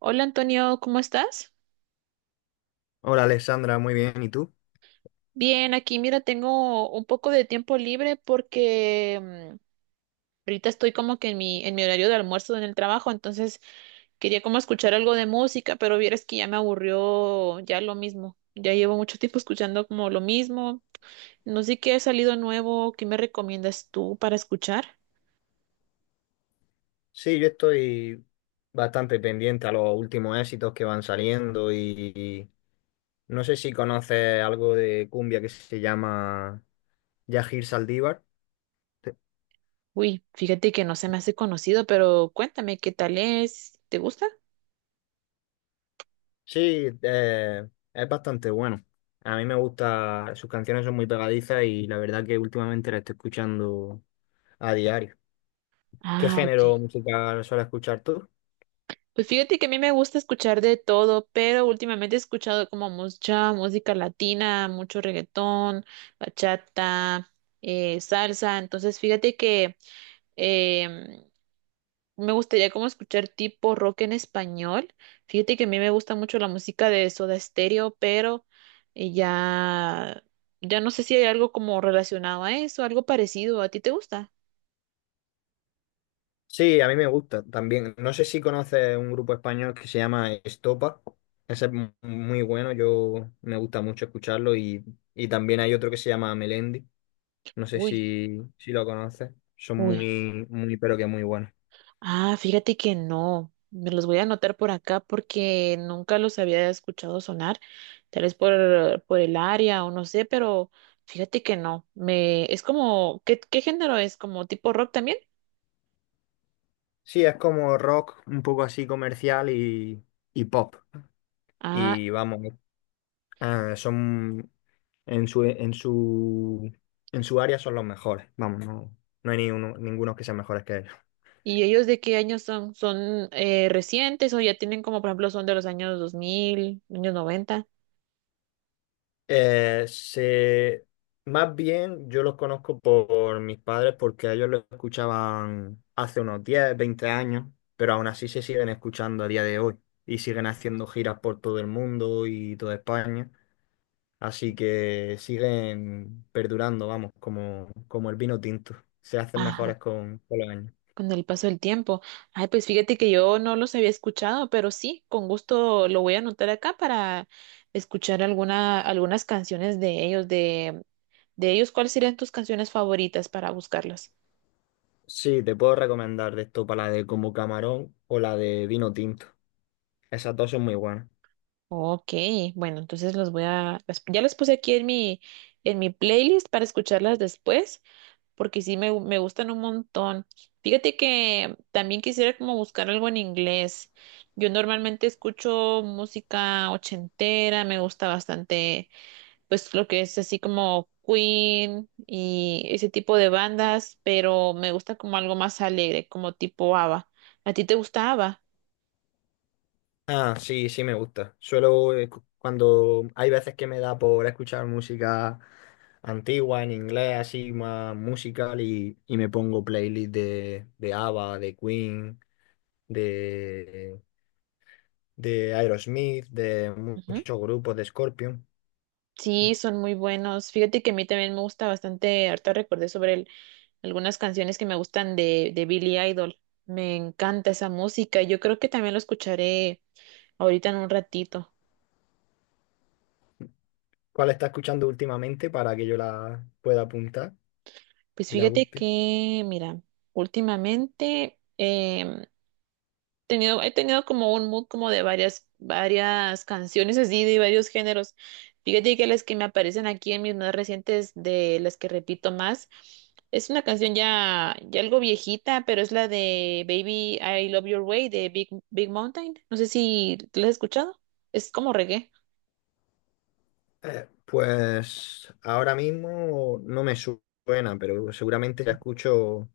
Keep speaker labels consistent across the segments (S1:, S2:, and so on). S1: Hola Antonio, ¿cómo estás?
S2: Hola Alexandra, muy bien. ¿Y tú?
S1: Bien, aquí mira, tengo un poco de tiempo libre porque mm, ahorita estoy como que en en mi horario de almuerzo en el trabajo, entonces quería como escuchar algo de música, pero vieras que ya me aburrió ya lo mismo. Ya llevo mucho tiempo escuchando como lo mismo. No sé qué ha salido nuevo, ¿qué me recomiendas tú para escuchar?
S2: Sí, yo estoy bastante pendiente a los últimos éxitos que van saliendo y no sé si conoces algo de cumbia que se llama Yajir Saldívar. Te-
S1: Uy, fíjate que no se me hace conocido, pero cuéntame qué tal es, ¿te gusta?
S2: Sí, es bastante bueno. A mí me gusta, sus canciones son muy pegadizas y la verdad que últimamente la estoy escuchando a diario. ¿Qué
S1: Ah, ok.
S2: género musical sueles escuchar tú?
S1: Pues fíjate que a mí me gusta escuchar de todo, pero últimamente he escuchado como mucha música latina, mucho reggaetón, bachata, salsa. Entonces fíjate que em, me gustaría como escuchar tipo rock en español. Fíjate que a mí me gusta mucho la música de Soda Stereo, pero eh, ya, ya no sé si hay algo como relacionado a eso, algo parecido. ¿A ti te gusta?
S2: Sí, a mí me gusta también. No sé si conoces un grupo español que se llama Estopa. Ese es muy bueno, yo me gusta mucho escucharlo y también hay otro que se llama Melendi. No sé
S1: Uy.
S2: si, si lo conoces. Son
S1: Uy.
S2: muy, muy, pero que muy buenos.
S1: Ah, fíjate que no. Me los voy a anotar por acá porque nunca los había escuchado sonar, tal vez por el área o no sé, pero fíjate que no. Me, es como, qué género es? ¿Como tipo rock también?
S2: Sí, es como rock, un poco así comercial y pop.
S1: Ah,
S2: Y vamos, ah, son en su, en su, en su área son los mejores. Vamos, no, no hay ni uno- ninguno que sean mejores que ellos.
S1: ¿y ellos de qué años son? ¿Son recientes o ya tienen como, por ejemplo, son de los años 2000, años 90?
S2: Eh, se, más bien yo los conozco por mis padres porque ellos lo escuchaban hace unos 10 20 años, pero aún así se siguen escuchando a día de hoy y siguen haciendo giras por todo el mundo y toda España. Así que siguen perdurando, vamos, como, como el vino tinto. Se hacen mejores con los años.
S1: Con el paso del tiempo. Ay, pues fíjate que yo no los había escuchado, pero sí, con gusto lo voy a anotar acá para escuchar algunas canciones de ellos, de ellos, ¿cuáles serían tus canciones favoritas para buscarlas?
S2: Sí, te puedo recomendar de esto para la de como camarón o la de vino tinto. Esas dos son muy buenas.
S1: Ok, bueno, entonces los voy a, ya las puse aquí en en mi playlist para escucharlas después. Porque sí me gustan un montón. Fíjate que también quisiera como buscar algo en inglés. Yo normalmente escucho música ochentera, me gusta bastante pues lo que es así como Queen y ese tipo de bandas, pero me gusta como algo más alegre, como tipo ABBA. ¿A ti te gusta ABBA?
S2: Ah, sí, sí me gusta. Suelo, cuando hay veces que me da por escuchar música antigua en inglés, así más musical, y me pongo playlist de ABBA, de Queen, de, de Aerosmith, de
S1: Ujú.
S2: muchos grupos, de Scorpion.
S1: Sí, son muy buenos. Fíjate que a mí también me gusta bastante, ahorita recordé sobre el algunas canciones que me gustan de Billie Idol. Me encanta esa música. Yo creo que también lo escucharé ahorita en un ratito.
S2: ¿Cuál está escuchando últimamente para que yo la pueda apuntar
S1: Pues
S2: y la
S1: fíjate
S2: busque?
S1: que, mira, últimamente he tenido como un mood como de varias canciones así, de varios géneros. Fíjate que las que me aparecen aquí en mis más recientes, de las que repito más, es una canción ya algo viejita, pero es la de Baby I Love Your Way de Big Mountain. No sé si la has escuchado. Es como reggae.
S2: Pues ahora mismo no me su- suena, pero seguramente la escucho.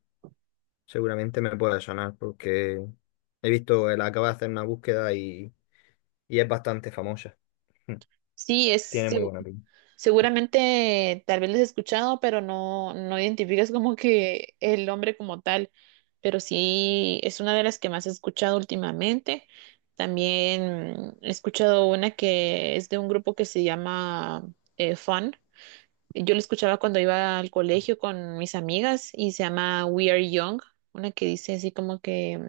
S2: Seguramente me puede sonar porque he visto, él acaba de hacer una búsqueda y es bastante famosa.
S1: Sí, es
S2: Tiene muy buena pinta.
S1: seguramente tal vez les he escuchado, pero no identificas como que el hombre como tal. Pero sí es una de las que más he escuchado últimamente. También he escuchado una que es de un grupo que se llama Fun. Yo lo escuchaba cuando iba al colegio con mis amigas y se llama We Are Young. Una que dice así como que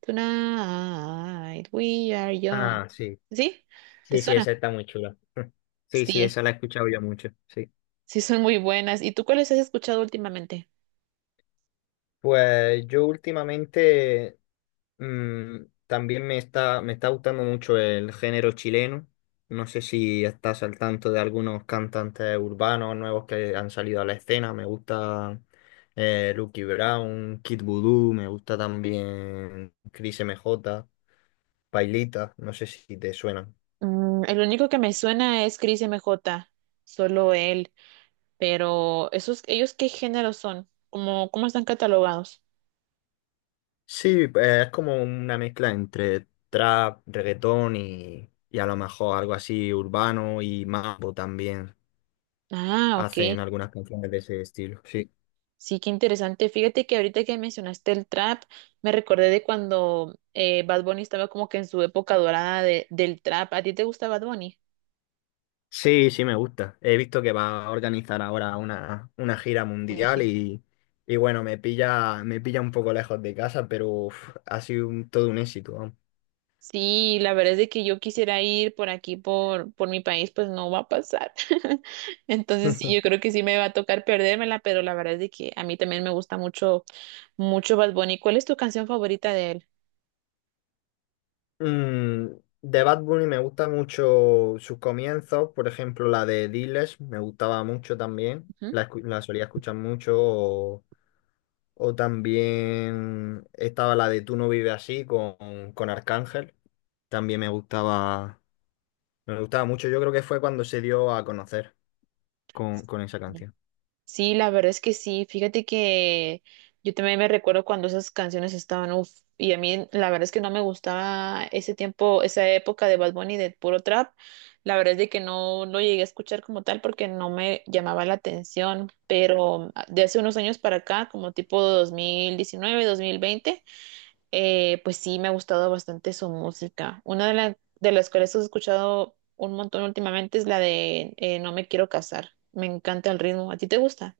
S1: tonight we are young.
S2: Ah, sí.
S1: ¿Sí? ¿Te
S2: Sí, sí,
S1: suena?
S2: esa está muy chula. Sí, sí,
S1: Sí.
S2: esa la he escuchado yo mucho. Sí.
S1: Sí, son muy buenas. ¿Y tú cuáles has escuchado últimamente?
S2: Pues yo últimamente mm, también me está gustando mucho el género chileno. No sé si estás al tanto de algunos cantantes urbanos nuevos que han salido a la escena. Me gusta Lucky Brown, Kid Voodoo, me gusta también Cris M J, Pailita, no sé si te suenan.
S1: Mm, el único que me suena es Chris M J. Solo él. Pero esos, ¿ellos qué género son? Cómo están catalogados?
S2: Sí, es como una mezcla entre trap, reggaetón y a lo mejor algo así urbano y mambo también.
S1: Ah, ok.
S2: Hacen algunas canciones de ese estilo, sí.
S1: Sí, qué interesante. Fíjate que ahorita que mencionaste el trap, me recordé de cuando Bad Bunny estaba como que en su época dorada del trap. ¿A ti te gusta Bad Bunny?
S2: Sí, sí, me gusta. He visto que va a organizar ahora una gira mundial y bueno, me pilla un poco lejos de casa, pero uf, ha sido todo un éxito, vamos.
S1: Sí, la verdad es de que yo quisiera ir por aquí, por mi país, pues no va a pasar. Entonces sí, yo creo que sí me va a tocar perdérmela, pero la verdad es de que a mí también me gusta mucho Bad Bunny. ¿Cuál es tu canción favorita de él?
S2: Mm, de Bad Bunny me gusta mucho sus comienzos, por ejemplo, la de Diles me gustaba mucho también, la solía escuchar mucho, o también estaba la de Tú no vives así con Arcángel, también me gustaba mucho, yo creo que fue cuando se dio a conocer con esa
S1: Ujú.
S2: canción.
S1: Sí, la verdad es que sí. Fíjate que yo también me recuerdo cuando esas canciones estaban, uff, y a mí la verdad es que no me gustaba ese tiempo, esa época de Bad Bunny de puro trap. La verdad es de que no lo llegué a escuchar como tal porque no me llamaba la atención, pero ah, de hace unos años para acá, como tipo 2019, 2020, pues sí me ha gustado bastante su música. Una de las cuales he escuchado un montón últimamente es la de No me quiero casar. Me encanta el ritmo. ¿A ti te gusta?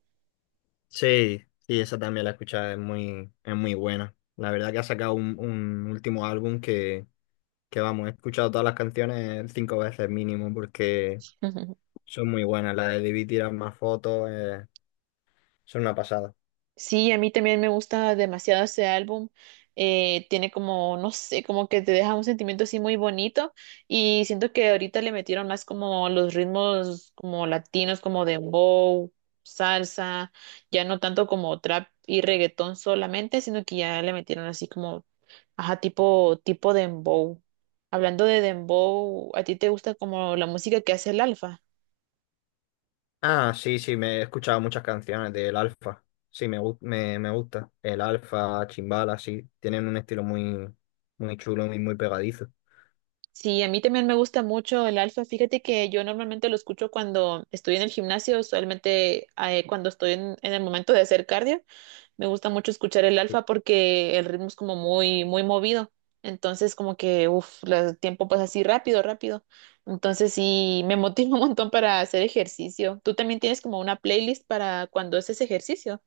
S2: Sí, sí, esa también la he escuchado, es muy buena. La verdad que ha sacado un último álbum que vamos, he escuchado todas las canciones 5 veces mínimo porque son muy buenas. La de Debí tirar más fotos, son una pasada.
S1: Sí, a mí también me gusta demasiado ese álbum. Tiene como, no sé, como que te deja un sentimiento así muy bonito y siento que ahorita le metieron más como los ritmos como latinos, como dembow, salsa, ya no tanto como trap y reggaetón solamente, sino que ya le metieron así como, ajá, tipo dembow. Hablando de dembow, ¿a ti te gusta como la música que hace el Alfa?
S2: Ah, sí, sí, me he escuchado muchas canciones del Alfa. Sí, me gusta. El Alfa, Chimbala, sí, tienen un estilo muy, muy chulo y muy pegadizo.
S1: Sí, a mí también me gusta mucho el alfa. Fíjate que yo normalmente lo escucho cuando estoy en el gimnasio, usualmente cuando estoy en el momento de hacer cardio, me gusta mucho escuchar el alfa porque el ritmo es como muy movido. Entonces, como que, uff, el tiempo pasa así rápido. Entonces, sí, me motiva un montón para hacer ejercicio. ¿Tú también tienes como una playlist para cuando haces ejercicio?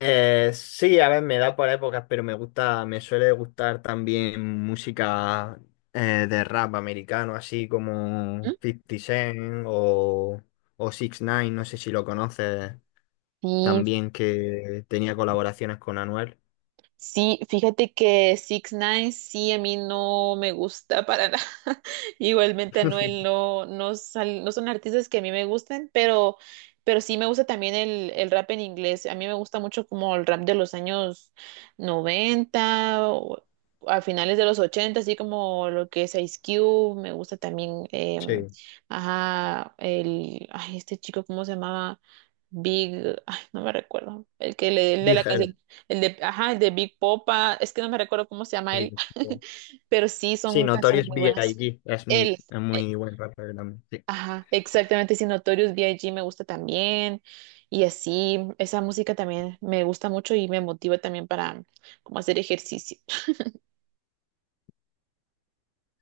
S2: Sí, a ver, me da por épocas, pero me gusta, me suele gustar también música de rap americano, así como
S1: ¿Mm?
S2: 50 Cent o 6 ix no sé si lo conoces
S1: Sí,
S2: también, que tenía colaboraciones con Anuel.
S1: sí, fíjate que Six Nine sí a mí no me gusta para nada. Igualmente Anuel no, no son artistas que a mí me gusten, pero sí me gusta también el rap en inglés. A mí me gusta mucho como el rap de los años 90 o a finales de los 80 así como lo que es Ice Cube. Me gusta también,
S2: Sí,
S1: ajá, el, ay, este chico, ¿cómo se llamaba? Big, ay, no me recuerdo, el que le, el de la
S2: Big L.
S1: canción el de, ajá, el de Big Popa, es que no me recuerdo cómo se llama
S2: Sí,
S1: él, pero sí
S2: sí,
S1: son canciones
S2: Notorious
S1: muy buenas.
S2: B.I.G.
S1: Él,
S2: Es
S1: eh,
S2: muy buen rapper también. Sí,
S1: ajá, exactamente, sí, Notorious B I G me gusta también, y así, esa música también me gusta mucho y me motiva también para como hacer ejercicio.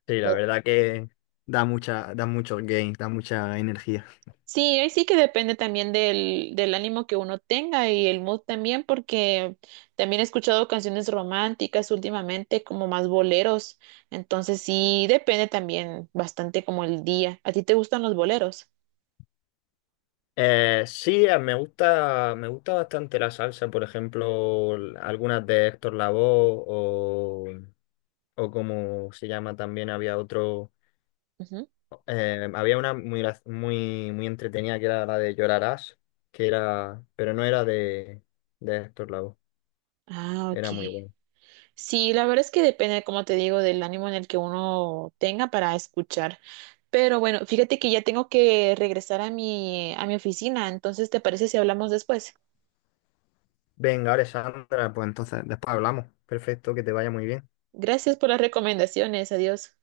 S2: sí, la verdad que da mucho gain, da mucha energía.
S1: Sí, ahí sí que depende también del ánimo que uno tenga y el mood también, porque también he escuchado canciones románticas últimamente, como más boleros. Entonces sí, depende también bastante como el día. ¿A ti te gustan los boleros?
S2: Sí, me gusta bastante la salsa, por ejemplo, algunas de Héctor Lavoe o como se llama también, había otro,
S1: Ujú.
S2: había una muy, muy, muy entretenida que era la de Llorarás, que era, pero no era de Héctor Lavoe,
S1: Ah, ok.
S2: era muy bueno.
S1: Sí, la verdad es que depende, como te digo, del ánimo en el que uno tenga para escuchar. Pero bueno, fíjate que ya tengo que regresar a a mi oficina, entonces ¿te parece si hablamos después?
S2: Venga, Alessandra, pues entonces después hablamos. Perfecto, que te vaya muy bien.
S1: Gracias por las recomendaciones. Adiós.